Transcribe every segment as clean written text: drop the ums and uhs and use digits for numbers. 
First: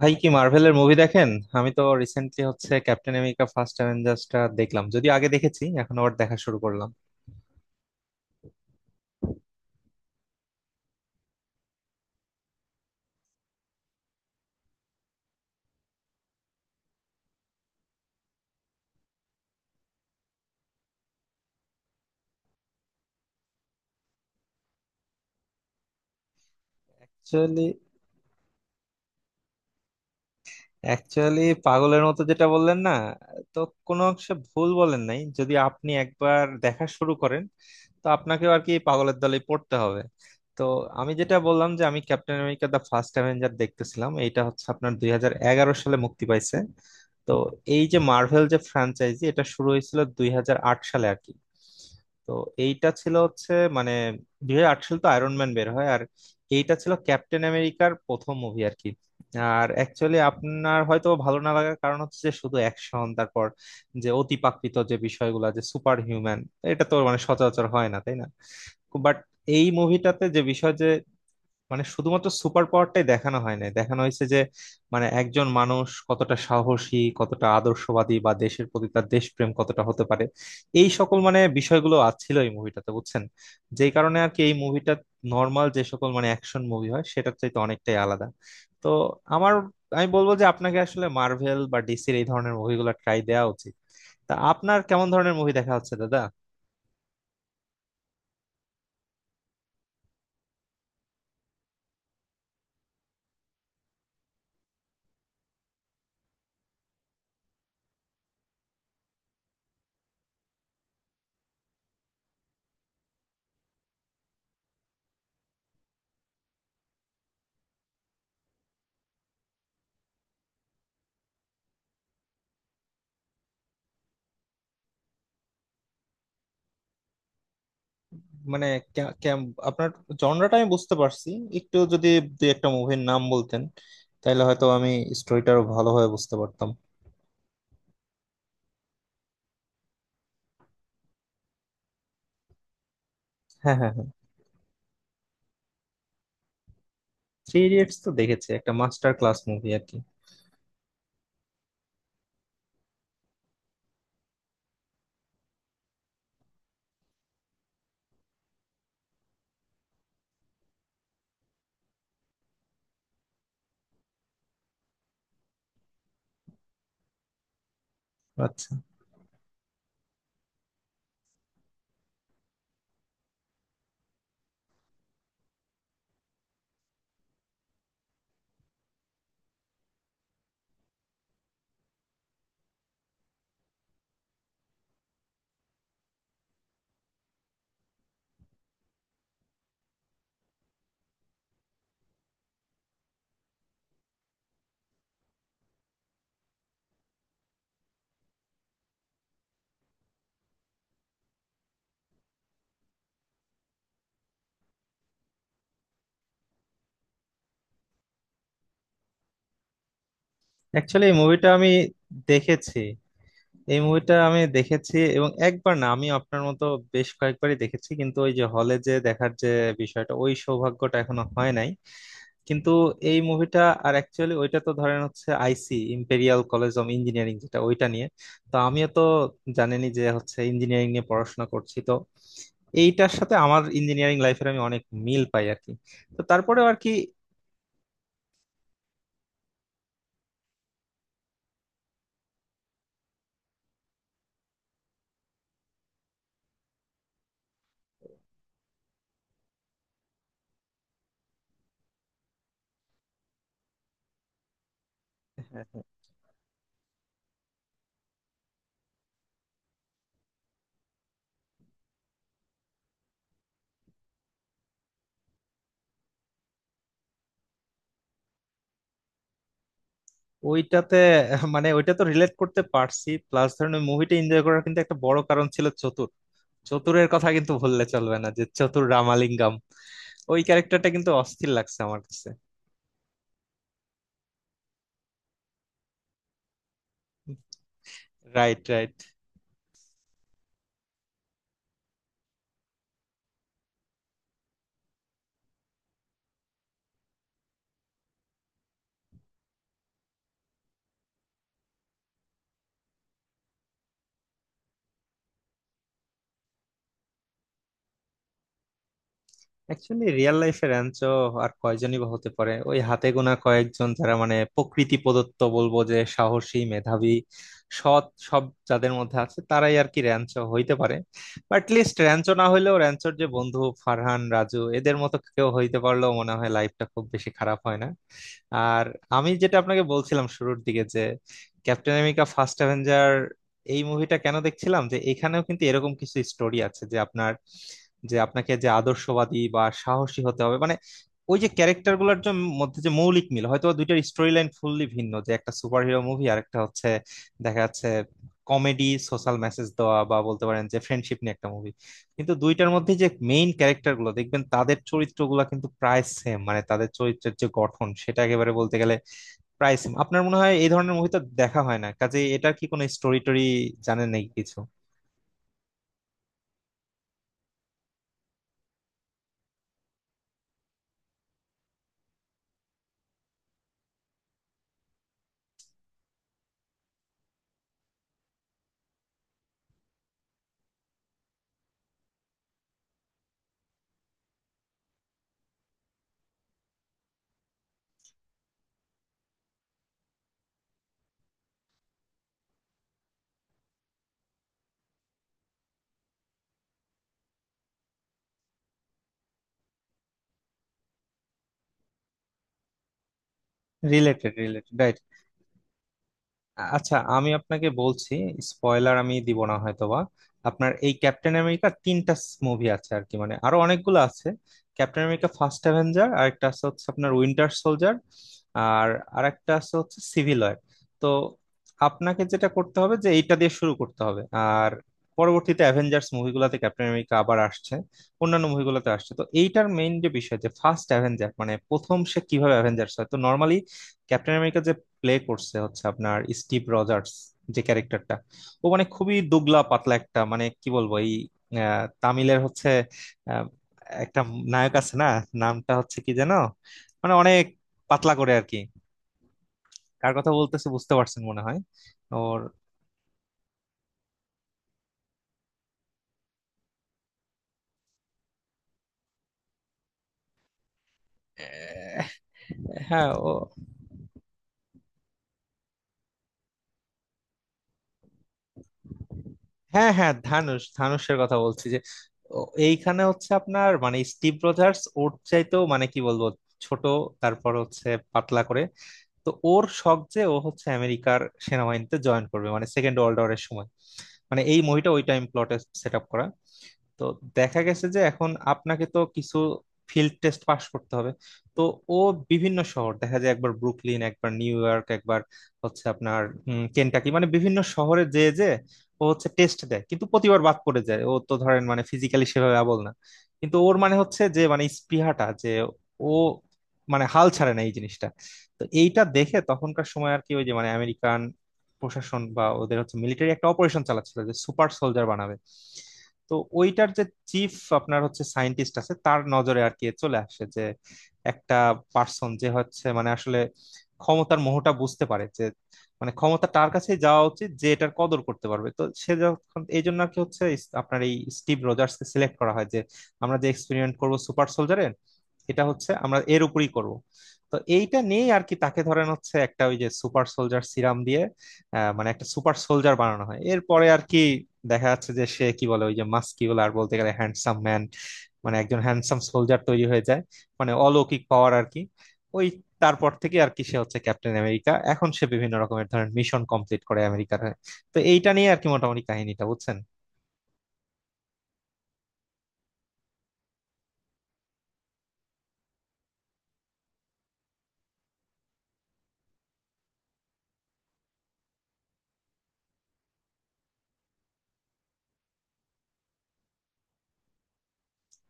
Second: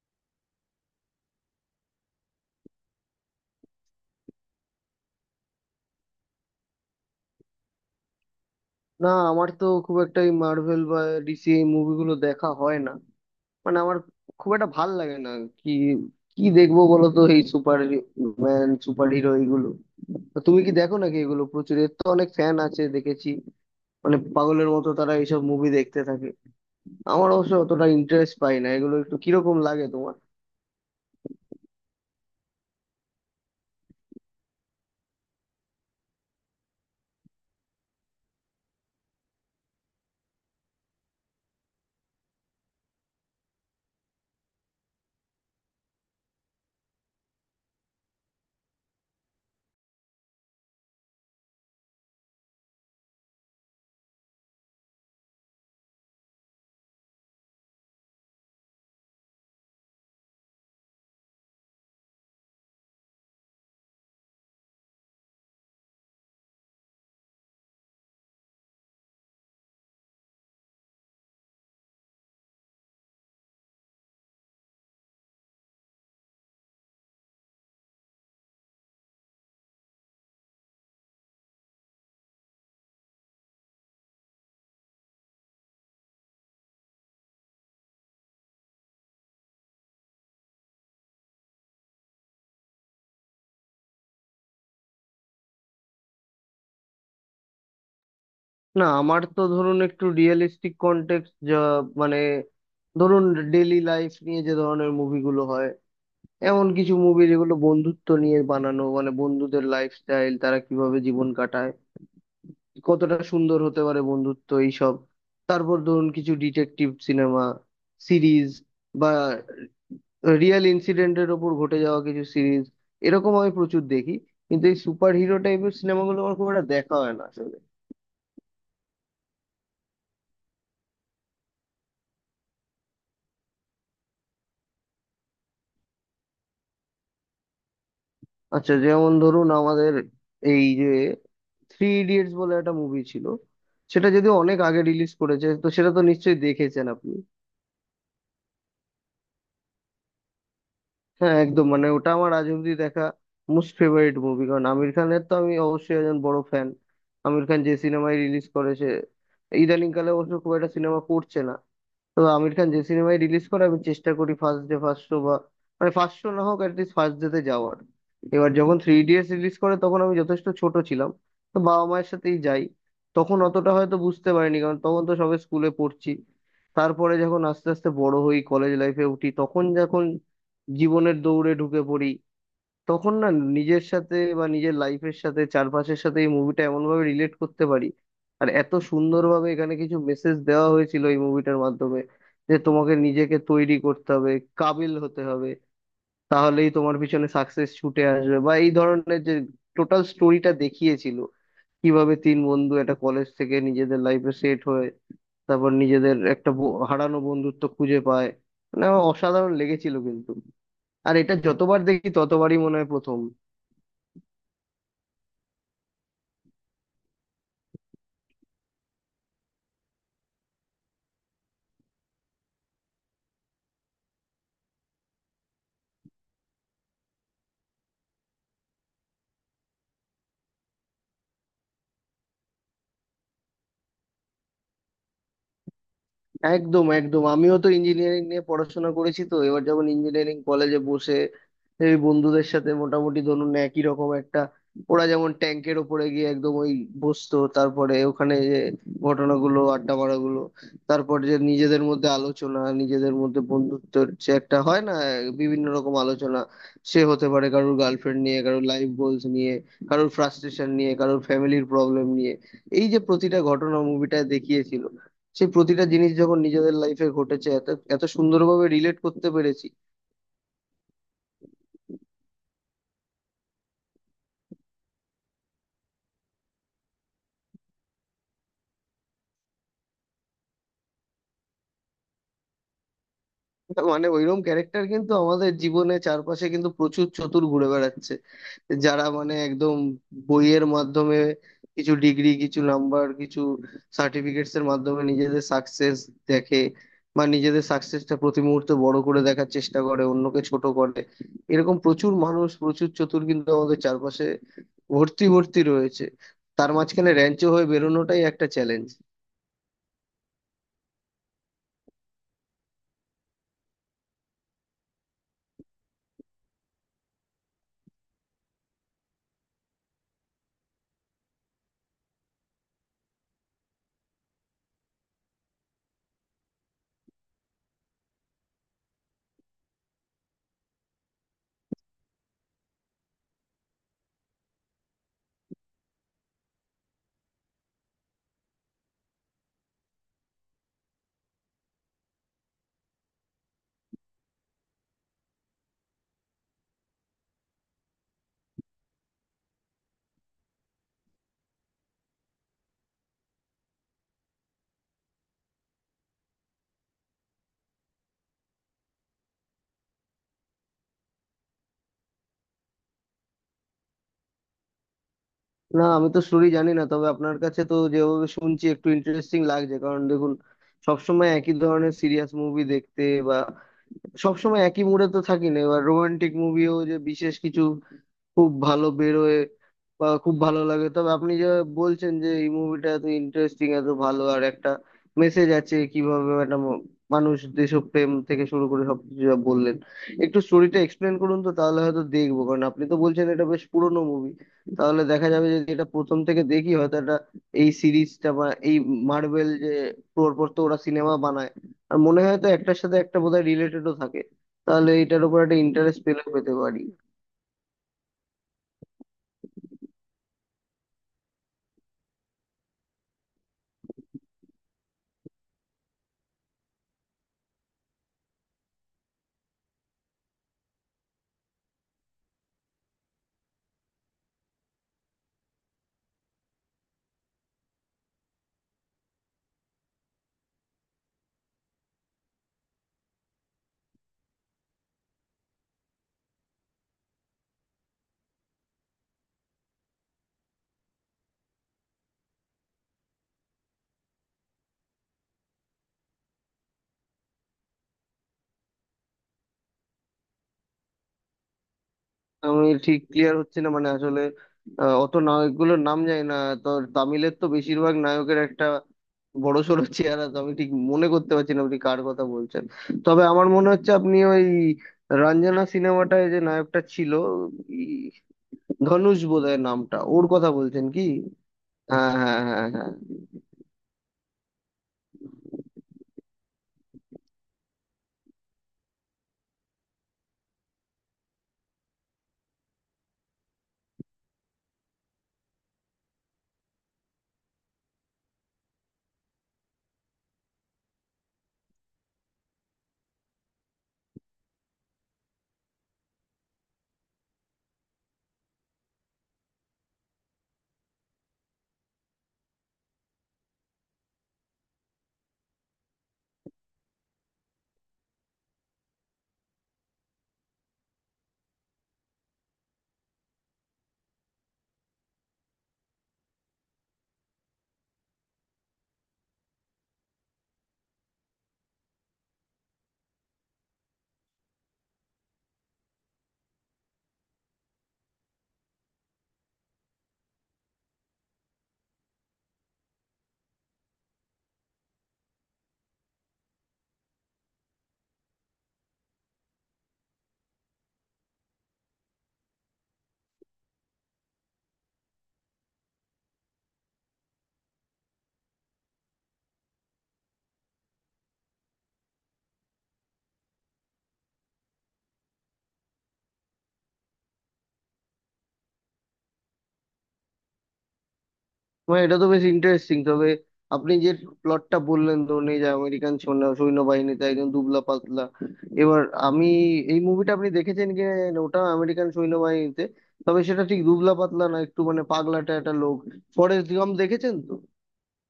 ভাই, কি মার্ভেলের মুভি দেখেন? আমি তো রিসেন্টলি হচ্ছে ক্যাপ্টেন আমেরিকা ফার্স্ট অ্যাভেঞ্জার্সটা দেখলাম, যদিও আগে দেখেছি, এখন আবার দেখা শুরু করলাম। না আমার তো খুব একটা এই মার্ভেল বা ডিসি এই মুভিগুলো দেখা হয় না। মানে আমার খুব একটা ভাল লাগে না। কি কি দেখবো বলো তো, এই সুপার ম্যান, সুপার হিরো এইগুলো? তো তুমি কি দেখো নাকি এগুলো? প্রচুর, এর তো অনেক ফ্যান আছে দেখেছি, মানে পাগলের মতো তারা এইসব মুভি দেখতে থাকে। আমার অবশ্য অ্যাকচুয়ালি অতটা ইন্টারেস্ট পাই না এগুলো, একটু কিরকম লাগে তোমার? অ্যাকচুয়ালি পাগলের মতো যেটা বললেন না, তো কোনো অংশে ভুল বলেন নাই। যদি আপনি একবার দেখা শুরু করেন, তো আপনাকেও আর কি পাগলের দলে পড়তে হবে। তো আমি যেটা বললাম, যে আমি captain America the first avenger দেখতেছিলাম, এইটা হচ্ছে আপনার 2011 সালে মুক্তি পাইছে। তো এই যে মার্ভেল যে ফ্র্যাঞ্চাইজি, এটা শুরু হয়েছিল 2008 সালে আর কি। তো এইটা ছিল হচ্ছে, মানে 2008 সালে তো আয়রন ম্যান বের হয়, আর এইটা ছিল ক্যাপ্টেন আমেরিকার প্রথম মুভি আর কি। আর অ্যাকচুয়ালি আপনার হয়তো ভালো না লাগার কারণ হচ্ছে, যে শুধু অ্যাকশন, তারপর যে অতিপ্রাকৃত যে বিষয়গুলো, যে সুপার হিউম্যান, এটা তো মানে সচরাচর হয় না, তাই না? বাট এই মুভিটাতে যে বিষয়, যে মানে শুধুমাত্র সুপার পাওয়ারটাই দেখানো হয় না, দেখানো হয়েছে যে মানে একজন মানুষ কতটা সাহসী, কতটা আদর্শবাদী, বা দেশের প্রতি তার দেশপ্রেম কতটা হতে পারে। এই সকল মানে বিষয়গুলো আছিল এই মুভিটাতে, বুঝছেন? যেই কারণে আর কি এই মুভিটা নর্মাল যে সকল মানে অ্যাকশন মুভি হয় সেটার চাইতে অনেকটাই আলাদা। তো আমার, আমি বলবো যে আপনাকে আসলে মার্ভেল বা ডিসির এই ধরনের মুভিগুলো ট্রাই দেওয়া উচিত। তা আপনার কেমন ধরনের মুভি দেখা হচ্ছে দাদা? না আমার তো ধরুন একটু রিয়েলিস্টিক কন্টেক্সট যা, মানে ধরুন ডেইলি লাইফ নিয়ে যে ধরনের মুভিগুলো হয়, এমন কিছু মুভি যেগুলো বন্ধুত্ব নিয়ে বানানো, মানে বন্ধুদের লাইফস্টাইল, তারা কিভাবে জীবন কাটায়, কতটা সুন্দর হতে পারে বন্ধুত্ব, এইসব। তারপর ধরুন কিছু ডিটেকটিভ সিনেমা, সিরিজ, বা রিয়েল ইনসিডেন্টের ওপর ঘটে যাওয়া কিছু সিরিজ, এরকম আমি প্রচুর দেখি। কিন্তু এই সুপার হিরো টাইপের সিনেমাগুলো আমার খুব একটা দেখা হয় না আসলে। মানে আপনার জনরাটা আমি বুঝতে পারছি। একটু যদি দুই একটা মুভির নাম বলতেন, তাহলে হয়তো আমি স্টোরিটা আরো ভালোভাবে বুঝতে পারতাম। আচ্ছা যেমন ধরুন আমাদের এই যে থ্রি ইডিয়টস বলে একটা মুভি ছিল, হ্যাঁ, হ্যাঁ, হ্যাঁ। সেটা যদি অনেক আগে রিলিজ করেছে তো সেটা তো নিশ্চয়ই দেখেছেন আপনি। থ্রি ইডিয়টস তো দেখেছি, একটা মাস্টার ক্লাস মুভি আর কি। হ্যাঁ একদম, মানে ওটা আমার আজ অব্দি দেখা মোস্ট ফেভারিট মুভি, কারণ আমির খানের তো আমি অবশ্যই একজন বড় ফ্যান। আমির খান যে সিনেমায় রিলিজ করেছে, ইদানিং কালে অবশ্য খুব একটা সিনেমা করছে না, তো আমির খান যে সিনেমায় রিলিজ করে আমি চেষ্টা করি ফার্স্ট ডে ফার্স্ট শো, বা মানে ফার্স্ট শো না হোক অ্যাটলিস্ট ফার্স্ট ডে তে যাওয়ার। এবার আচ্ছা। যখন থ্রি ইডিয়টস রিলিজ করে তখন আমি যথেষ্ট ছোট ছিলাম, তো বাবা মায়ের সাথেই যাই। তখন অতটা হয়তো বুঝতে পারিনি, কারণ তখন তো সবে স্কুলে পড়ছি। তারপরে যখন আস্তে আস্তে বড় হই, কলেজ লাইফে উঠি, তখন যখন জীবনের দৌড়ে ঢুকে পড়ি, তখন না নিজের সাথে বা নিজের লাইফের সাথে চারপাশের সাথে এই মুভিটা এমনভাবে রিলেট করতে পারি। আর এত সুন্দরভাবে এখানে কিছু মেসেজ দেওয়া হয়েছিল এই মুভিটার মাধ্যমে, যে তোমাকে নিজেকে তৈরি করতে হবে, কাবিল হতে হবে, তাহলেই তোমার পিছনে সাকসেস ছুটে আসবে, বা এই ধরনের যে টোটাল স্টোরিটা দেখিয়েছিল, কিভাবে তিন বন্ধু একটা কলেজ থেকে নিজেদের লাইফে সেট হয়ে তারপর নিজেদের একটা হারানো বন্ধুত্ব খুঁজে পায়। মানে আমার অসাধারণ লেগেছিল কিন্তু, অ্যাকচুয়ালি এই আর এটা মুভিটা আমি যতবার দেখি ততবারই মনে দেখেছি। হয় প্রথম। এই মুভিটা আমি দেখেছি, এবং একবার না, আমি আপনার মতো বেশ কয়েকবারই দেখেছি, কিন্তু ওই যে হলে যে দেখার যে বিষয়টা, ওই সৌভাগ্যটা এখনো হয় নাই। কিন্তু এই মুভিটা, আর অ্যাকচুয়ালি ওইটা তো ধরেন হচ্ছে IC imperial college of engineering, যেটা ওইটা নিয়ে। তো আমিও তো জানেনই যে হচ্ছে ইঞ্জিনিয়ারিং নিয়ে পড়াশোনা করছি, তো এইটার সাথে আমার ইঞ্জিনিয়ারিং লাইফের আমি অনেক মিল পাই আর কি। তো তারপরেও আর একদম কি। একদম, আমিও তো ইঞ্জিনিয়ারিং নিয়ে পড়াশোনা করেছি, তো এবার যখন ইঞ্জিনিয়ারিং কলেজে বসে এই বন্ধুদের সাথে মোটামুটি ধরুন একই রকম একটা, ওরা যেমন ট্যাঙ্কের ওপরে গিয়ে একদম ওই বসতো, তারপরে ওখানে যে ঘটনাগুলো, আড্ডা মারাগুলো, তারপর যে নিজেদের মধ্যে আলোচনা, নিজেদের মধ্যে বন্ধুত্বের যে একটা হয় না হ্যাঁ, বিভিন্ন হ্যাঁ। রকম আলোচনা, সে হতে পারে কারোর গার্লফ্রেন্ড নিয়ে, কারোর লাইফ গোলস নিয়ে, কারোর ফ্রাস্ট্রেশন নিয়ে, কারোর ফ্যামিলির প্রবলেম নিয়ে। এই যে প্রতিটা ঘটনা মুভিটায় দেখিয়েছিল, সেই প্রতিটা জিনিস যখন নিজেদের লাইফে ঘটেছে, এত এত সুন্দরভাবে রিলেট করতে পেরেছি। ওইটাতে মানে ওইটা তো রিলেট করতে পারছি, প্লাস ধরেন ওই মুভিটা এনজয় করার কিন্তু একটা বড় কারণ ছিল চতুর। চতুরের কথা কিন্তু ভুললে চলবে না, যে চতুর রামালিঙ্গম, ওই ক্যারেক্টারটা কিন্তু অস্থির লাগছে আমার কাছে। মানে ওইরকম ক্যারেক্টার কিন্তু আমাদের জীবনে, চারপাশে কিন্তু প্রচুর চতুর ঘুরে বেড়াচ্ছে, রাইট, রাইট। যারা মানে একদম বইয়ের মাধ্যমে, কিছু ডিগ্রি, কিছু নাম্বার, কিছু সার্টিফিকেটস এর মাধ্যমে নিজেদের সাকসেস দেখে, বা নিজেদের সাকসেসটা প্রতি মুহূর্তে বড় করে দেখার চেষ্টা করে অন্যকে ছোট করে। এরকম প্রচুর মানুষ, প্রচুর চতুর কিন্তু আমাদের চারপাশে ভর্তি ভর্তি রয়েছে। তার মাঝখানে র্যাঞ্চো হয়ে বেরোনোটাই একটা চ্যালেঞ্জ। অ্যাকচুয়ালি রিয়েল লাইফের র্যাঞ্চো আর কয়জনই বা হতে পারে? ওই হাতে গোনা কয়েকজন, যারা মানে প্রকৃতি প্রদত্ত বলবো, যে সাহসী, মেধাবী, সৎ সব যাদের মধ্যে আছে, তারাই আর কি র্যাঞ্চো হইতে পারে। বাট লিস্ট র্যাঞ্চো না হইলেও র্যাঞ্চোর যে বন্ধু ফারহান, রাজু, এদের মতো কেউ হইতে পারলেও মনে হয় লাইফটা খুব বেশি খারাপ হয় না। আর আমি যেটা আপনাকে বলছিলাম শুরুর দিকে, যে ক্যাপ্টেন আমেরিকা ফার্স্ট অ্যাভেঞ্জার, এই মুভিটা কেন দেখছিলাম, যে এখানেও কিন্তু এরকম কিছু স্টোরি আছে, যে আপনার, যে আপনাকে যে আদর্শবাদী বা সাহসী হতে হবে, মানে ওই যে ক্যারেক্টার গুলোর মধ্যে যে মৌলিক মিল, হয়তো দুইটার স্টোরি লাইন ফুললি ভিন্ন, যে একটা সুপার হিরো মুভি, আর একটা হচ্ছে দেখা যাচ্ছে কমেডি, সোশ্যাল মেসেজ দেওয়া, বা বলতে পারেন যে ফ্রেন্ডশিপ নিয়ে একটা মুভি। কিন্তু দুইটার মধ্যে যে মেইন ক্যারেক্টার গুলো দেখবেন, তাদের চরিত্রগুলো কিন্তু প্রায় সেম, মানে তাদের চরিত্রের যে গঠন সেটা একেবারে বলতে গেলে প্রায় সেম। আপনার মনে হয় এই ধরনের মুভি তো দেখা হয় না, কাজে এটার কি কোনো স্টোরি টোরি জানেন নাকি কিছু? না আমি তো স্টোরি জানি না, তবে আপনার কাছে তো যেভাবে শুনছি একটু ইন্টারেস্টিং লাগছে। কারণ দেখুন, সবসময় একই ধরনের সিরিয়াস মুভি দেখতে বা সবসময় একই মুডে তো থাকি না। এবার রোমান্টিক মুভিও যে বিশেষ কিছু খুব ভালো বেরোয় বা খুব ভালো লাগে, তবে আপনি যে বলছেন যে এই মুভিটা এত ইন্টারেস্টিং, এত ভালো, আর একটা মেসেজ আছে, কিভাবে একটা মানুষ দেশপ্রেম থেকে শুরু করে সবকিছু যা বললেন, একটু স্টোরিটা এক্সপ্লেন করুন তো, তাহলে হয়তো দেখবো। কারণ আপনি তো বলছেন এটা বেশ পুরোনো মুভি, তাহলে দেখা যাবে যে এটা প্রথম থেকে দেখি। হয়তো এটা, এই সিরিজটা বা এই মার্বেল যে পরপর তো ওরা সিনেমা বানায়, আর মনে হয় তো একটার সাথে একটা বোধহয় রিলেটেডও থাকে, রিলেটেড, তাহলে রিলেটেড। এটার উপর একটা ইন্টারেস্ট পেলে পেতে পারি। আচ্ছা, আমি আপনাকে বলছি, স্পয়লার আমি দিব না হয়তোবা। আপনার এই ক্যাপ্টেন আমেরিকা তিনটা মুভি আছে আর কি, মানে আরো অনেকগুলো আছে। ক্যাপ্টেন আমেরিকা ফার্স্ট অ্যাভেঞ্জার, আর একটা আছে হচ্ছে আপনার উইন্টার সোলজার, আর আর একটা আছে হচ্ছে সিভিল ওয়ার। তো আপনাকে যেটা করতে হবে, যে এইটা দিয়ে শুরু করতে হবে। আর পরবর্তীতে অ্যাভেঞ্জার্স মুভিগুলোতে ক্যাপ্টেন আমেরিকা আবার আসছে, অন্যান্য মুভিগুলোতে আসছে। তো এইটার মেইন যে বিষয়, যে ফার্স্ট অ্যাভেঞ্জার মানে প্রথম সে কিভাবে অ্যাভেঞ্জার্স হয়। তো নর্মালি ক্যাপ্টেন আমেরিকা প্লে করছে হচ্ছে আপনার স্টিভ রজার্স, যে ক্যারেক্টারটা, ও মানে খুবই দুবলা পাতলা একটা, মানে কি বলবো, এই তামিলের হচ্ছে আহ, একটা নায়ক আছে না, নামটা হচ্ছে কি যেন, মানে অনেক পাতলা করে আর কি। কার কথা বলতেছে বুঝতে পারছেন মনে হয়? ওর আমি ঠিক ক্লিয়ার হচ্ছে না, মানে আসলে অত নায়কগুলোর নাম জানি না, তো তামিলের তো বেশিরভাগ নায়কের একটা বড় সড়ো চেহারা, তো আমি ঠিক মনে করতে পারছি না আপনি কার আহ, কথা বলছেন। হ্যাঁ, তবে ও। আমার মনে হচ্ছে আপনি ওই রঞ্জনা সিনেমাটায় যে নায়কটা ছিল, ই- ধনুষ বোধহয় হ্যাঁ নামটা, হ্যাঁ, ওর কথা ধানুষ, বলছেন কি? ধানুষের কথা বলছি, যে হ্যাঁ হ্যাঁ ও, হ্যাঁ হ্যাঁ। এইখানে হচ্ছে আপনার মানে স্টিভ রজার্স ওর চাইতেও, মানে কি বলবো, ছোট, তারপর হচ্ছে পাতলা করে। তো ওর শখ যে ও হচ্ছে আমেরিকার সেনাবাহিনীতে জয়েন করবে, মানে সেকেন্ড ওয়ার্ল্ড ওয়ারের সময়, মানে এই মুভিটা ওই টাইম প্লটে সেট আপ করা। তো দেখা গেছে যে এখন আপনাকে তো কিছু ফিল্ড টেস্ট পাস করতে হবে। তো ও বিভিন্ন শহর দেখা যায়, একবার ব্রুকলিন, একবার নিউ ইয়র্ক, একবার হচ্ছে আপনার কেনটাকি, মানে বিভিন্ন শহরে যে যে ও হচ্ছে টেস্ট দেয়, কিন্তু প্রতিবার বাদ পড়ে যায়। ও তো ধরেন মানে ফিজিক্যালি সেভাবে আবল না, কিন্তু ওর মানে হচ্ছে যে মানে স্পৃহাটা, যে ও মানে হাল ছাড়ে না, এই জিনিসটা। তো এইটা দেখে তখনকার সময় আর কি ওই যে মানে আমেরিকান প্রশাসন বা ওদের হচ্ছে মিলিটারি একটা অপারেশন চালাচ্ছিল, যে সুপার সোলজার বানাবে। তো ওইটার যে চিফ, আপনার হচ্ছে সায়েন্টিস্ট আছে, তার নজরে আর কি চলে আসে যে একটা পার্সন, যে হচ্ছে মানে আসলে ক্ষমতার মোহটা বুঝতে পারে, যে মানে ক্ষমতা তার কাছে যাওয়া উচিত যে এটার কদর করতে পারবে। তো সে যখন এই জন্য আর কি হচ্ছে আপনার এই স্টিভ রজার্স কে সিলেক্ট করা হয়, যে আমরা যে এক্সপেরিমেন্ট করব সুপার সোলজারে, এটা হচ্ছে আমরা এর উপরই করব। তো এইটা নিয়েই আর কি তাকে ধরেন হচ্ছে একটা ওই যে সুপার সোলজার সিরাম দিয়ে, মানে একটা সুপার সোলজার বানানো হয়। এরপরে আর কি দেখা যাচ্ছে যে সে কি বলে ওই যে মাস্কিউলার, বলতে গেলে হ্যান্ডসাম ম্যান, মানে একজন হ্যান্ডসাম সোলজার তৈরি হয়ে যায়, মানে অলৌকিক পাওয়ার আর কি। ওই তারপর থেকে আর কি সে হচ্ছে ক্যাপ্টেন আমেরিকা, এখন সে বিভিন্ন রকমের ধরেন মিশন কমপ্লিট করে আমেরিকার হয়ে। তো এইটা নিয়ে আর কি মোটামুটি কাহিনীটা বুঝছেন। মানে এটা তো বেশ ইন্টারেস্টিং, তবে আপনি যে প্লটটা বললেন ধরুন এই যে আমেরিকান সৈন্যবাহিনীতে একজন দুবলা পাতলা, এবার আমি, এই মুভিটা আপনি দেখেছেন কি? ওটা আমেরিকান সৈন্যবাহিনীতে, তবে সেটা ঠিক দুবলা পাতলা না, একটু মানে পাগলাটে একটা লোক। ফরেস্ট গাম দেখেছেন?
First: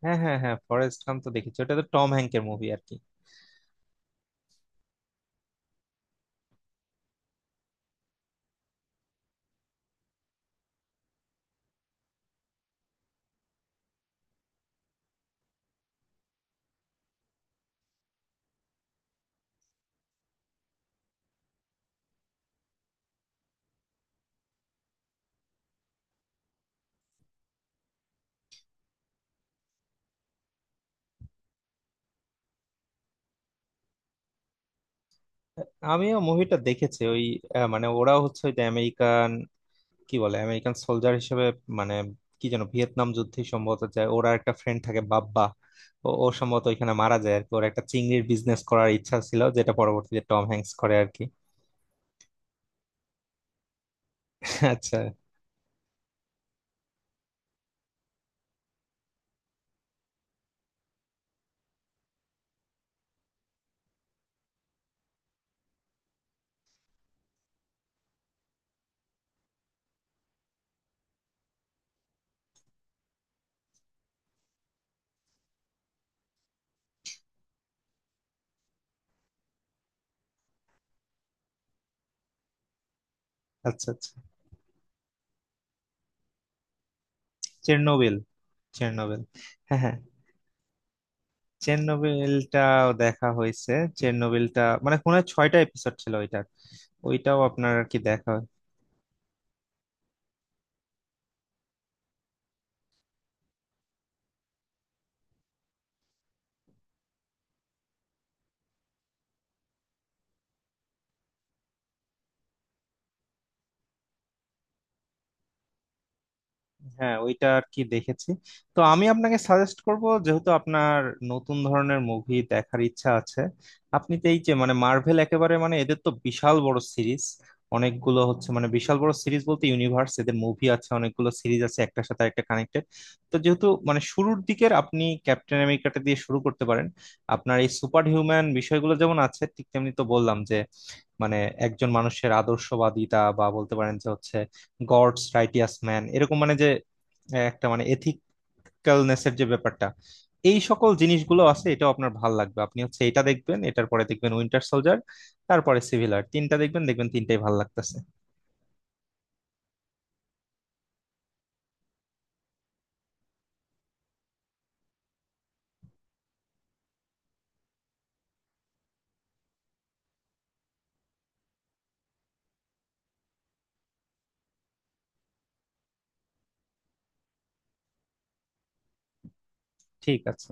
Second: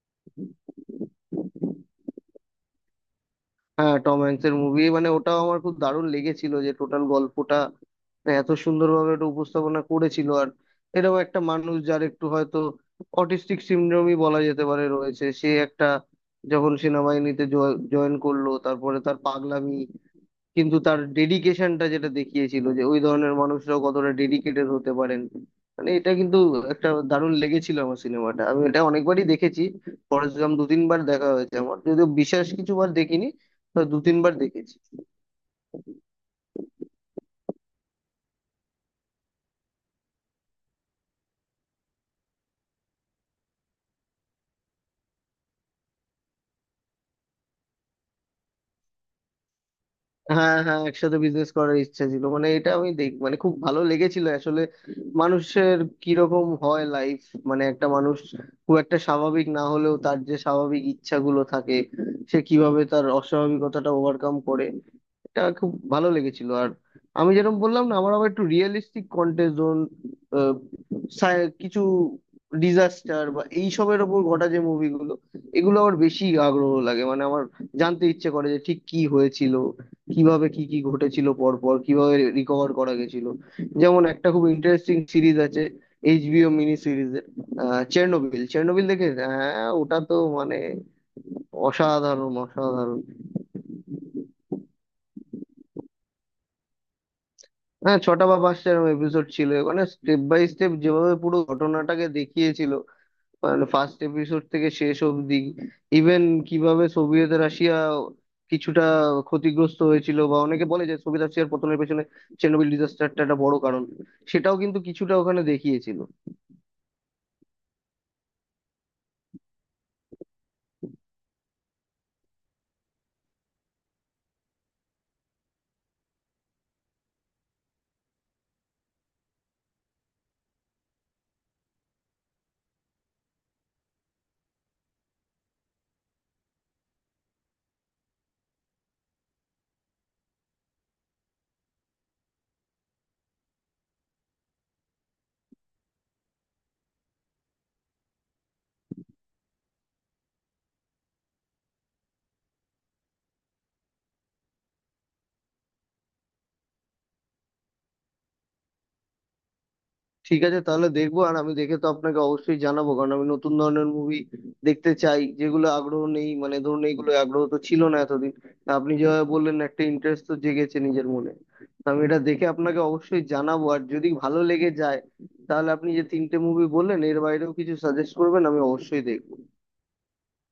হ্যাঁ, হ্যাঁ, হ্যাঁ, ফরেস্ট গাম্প তো দেখেছি, তো ওটা তো টম হ্যাঙ্কের মুভি আর কি। হ্যাঁ, টম হ্যাঙ্কস এর মুভি, মানে ওটাও আমার খুব দারুণ লেগেছিল, যে টোটাল গল্পটা মানে এত সুন্দরভাবে ওটা উপস্থাপনা করেছিল। আর এরকম একটা মানুষ যার একটু হয়তো অটিস্টিক সিনড্রোমই বলা যেতে পারে রয়েছে, সে একটা যখন সেনাবাহিনীতে জয়েন করলো, তারপরে তার পাগলামি কিন্তু তার ডেডিকেশনটা যেটা দেখিয়েছিল, যে ওই ধরনের মানুষরাও কতটা ডেডিকেটেড হতে পারেন, মানে এটা কিন্তু একটা দারুণ লেগেছিল আমার সিনেমাটা, আমি এটা অনেকবারই দেখেছি। ফরেস্ট গাম দু তিনবার দেখা হয়েছে আমার, যদিও বিশেষ কিছু বার দেখিনি, তো দু তিনবার দেখেছি। আমিও মুভিটা দেখেছি ওই, মানে ওরা হচ্ছে ওই যে আমেরিকান, কি বলে আমেরিকান সোলজার হিসেবে, মানে কি যেন ভিয়েতনাম যুদ্ধে সম্ভবত যায়। ওরা একটা ফ্রেন্ড থাকে, বাব্বা, ও ও সম্ভবত ওইখানে মারা যায় আর কি। ওর একটা চিংড়ির বিজনেস করার ইচ্ছা ছিল, যেটা পরবর্তীতে টম হ্যাঁ হ্যাঙ্কস হ্যাঁ, করে আর একসাথে কি। বিজনেস করার ইচ্ছা ছিল, মানে এটা আমি দেখ মানে খুব ভালো লেগেছিল আসলে। আচ্ছা, মানুষের কিরকম হয় লাইফ, মানে একটা মানুষ খুব একটা স্বাভাবিক না হলেও তার যে স্বাভাবিক ইচ্ছাগুলো থাকে, সে কিভাবে তার অস্বাভাবিকতাটা ওভারকাম করে, এটা খুব ভালো লেগেছিল। আর আমি যেরকম বললাম না, আমার আবার একটু রিয়েলিস্টিক কন্টেজন, কিছু ডিজাস্টার বা এইসবের ওপর ঘটা যে মুভিগুলো, এগুলো আমার বেশি আগ্রহ লাগে। মানে আমার জানতে ইচ্ছে করে যে ঠিক কি হয়েছিল, কিভাবে কি কি ঘটেছিল, পর পর কিভাবে রিকভার করা গেছিল। আচ্ছা, যেমন আচ্ছা। একটা খুব ইন্টারেস্টিং সিরিজ আছে, এইচবিও মিনি সিরিজের চেরনোবিল। চেরনোবিল। চেরনোবিল দেখে? চেরনোবিল। হ্যাঁ, হ্যাঁ, হ্যাঁ, ওটা তো মানে অসাধারণ চেরনোবিলটাও অসাধারণ। দেখা হয়েছে। চেরনোবিলটা মানে কোন ছয়টা এপিসোড ছিল ওইটার, ওইটাও আপনার আর কি হ্যাঁ ছটা দেখা। বা পাঁচটা এরকম এপিসোড ছিল, ওখানে স্টেপ বাই স্টেপ যেভাবে পুরো ঘটনাটাকে দেখিয়েছিল, মানে ফার্স্ট এপিসোড থেকে শেষ অবধি। ইভেন কিভাবে সোভিয়েত রাশিয়া কিছুটা ক্ষতিগ্রস্ত হয়েছিল, বা অনেকে বলে যে সোভিয়েত রাশিয়ার পতনের পেছনে চেরনোবিল ডিজাস্টারটা একটা বড় কারণ, সেটাও কিন্তু কিছুটা ওখানে দেখিয়েছিল। হ্যাঁ, ওইটা আর কি দেখেছি। তো আমি আপনাকে সাজেস্ট করব, যেহেতু আপনার নতুন ধরনের মুভি দেখার ইচ্ছা আছে, আপনি তো এই যে মানে মার্ভেল একেবারে মানে এদের তো বিশাল বড় সিরিজ, অনেকগুলো হচ্ছে। মানে বিশাল বড় সিরিজ বলতে, ইউনিভার্স, এদের মুভি আছে অনেকগুলো, সিরিজ আছে, একটার সাথে একটা কানেক্টেড। তো যেহেতু মানে শুরুর দিকের, আপনি ক্যাপ্টেন আমেরিকাটা দিয়ে শুরু করতে পারেন। আপনার এই সুপার হিউম্যান বিষয়গুলো যেমন আছে, ঠিক তেমনি তো বললাম যে, মানে একজন মানুষের আদর্শবাদিতা, বা বলতে পারেন যে হচ্ছে গডস রাইটিয়াস ম্যান এরকম, মানে যে একটা মানে এথিক্যালনেস এর যে ব্যাপারটা, এই সকল জিনিসগুলো আছে। এটাও আপনার ভাল লাগবে। আপনি হচ্ছে এটা দেখবেন, এটার পরে দেখবেন উইন্টার সোলজার, তারপরে সিভিল ওয়ার, তিনটা দেখবেন, দেখবেন তিনটাই ভাল লাগতেছে। ঠিক আছে তাহলে দেখবো, আর আমি দেখে তো আপনাকে অবশ্যই জানাবো, কারণ আমি নতুন ধরনের মুভি দেখতে চাই, যেগুলো আগ্রহ নেই মানে ধরুন, এইগুলো আগ্রহ তো ছিল না এতদিন। আপনি যেভাবে বললেন, একটা ইন্টারেস্ট তো জেগেছে নিজের মনে, তো আমি এটা দেখে আপনাকে অবশ্যই জানাবো। আর যদি ভালো লেগে যায় তাহলে আপনি যে তিনটে মুভি বললেন এর বাইরেও কিছু সাজেস্ট করবেন, আমি অবশ্যই দেখবো। ঠিক আছে।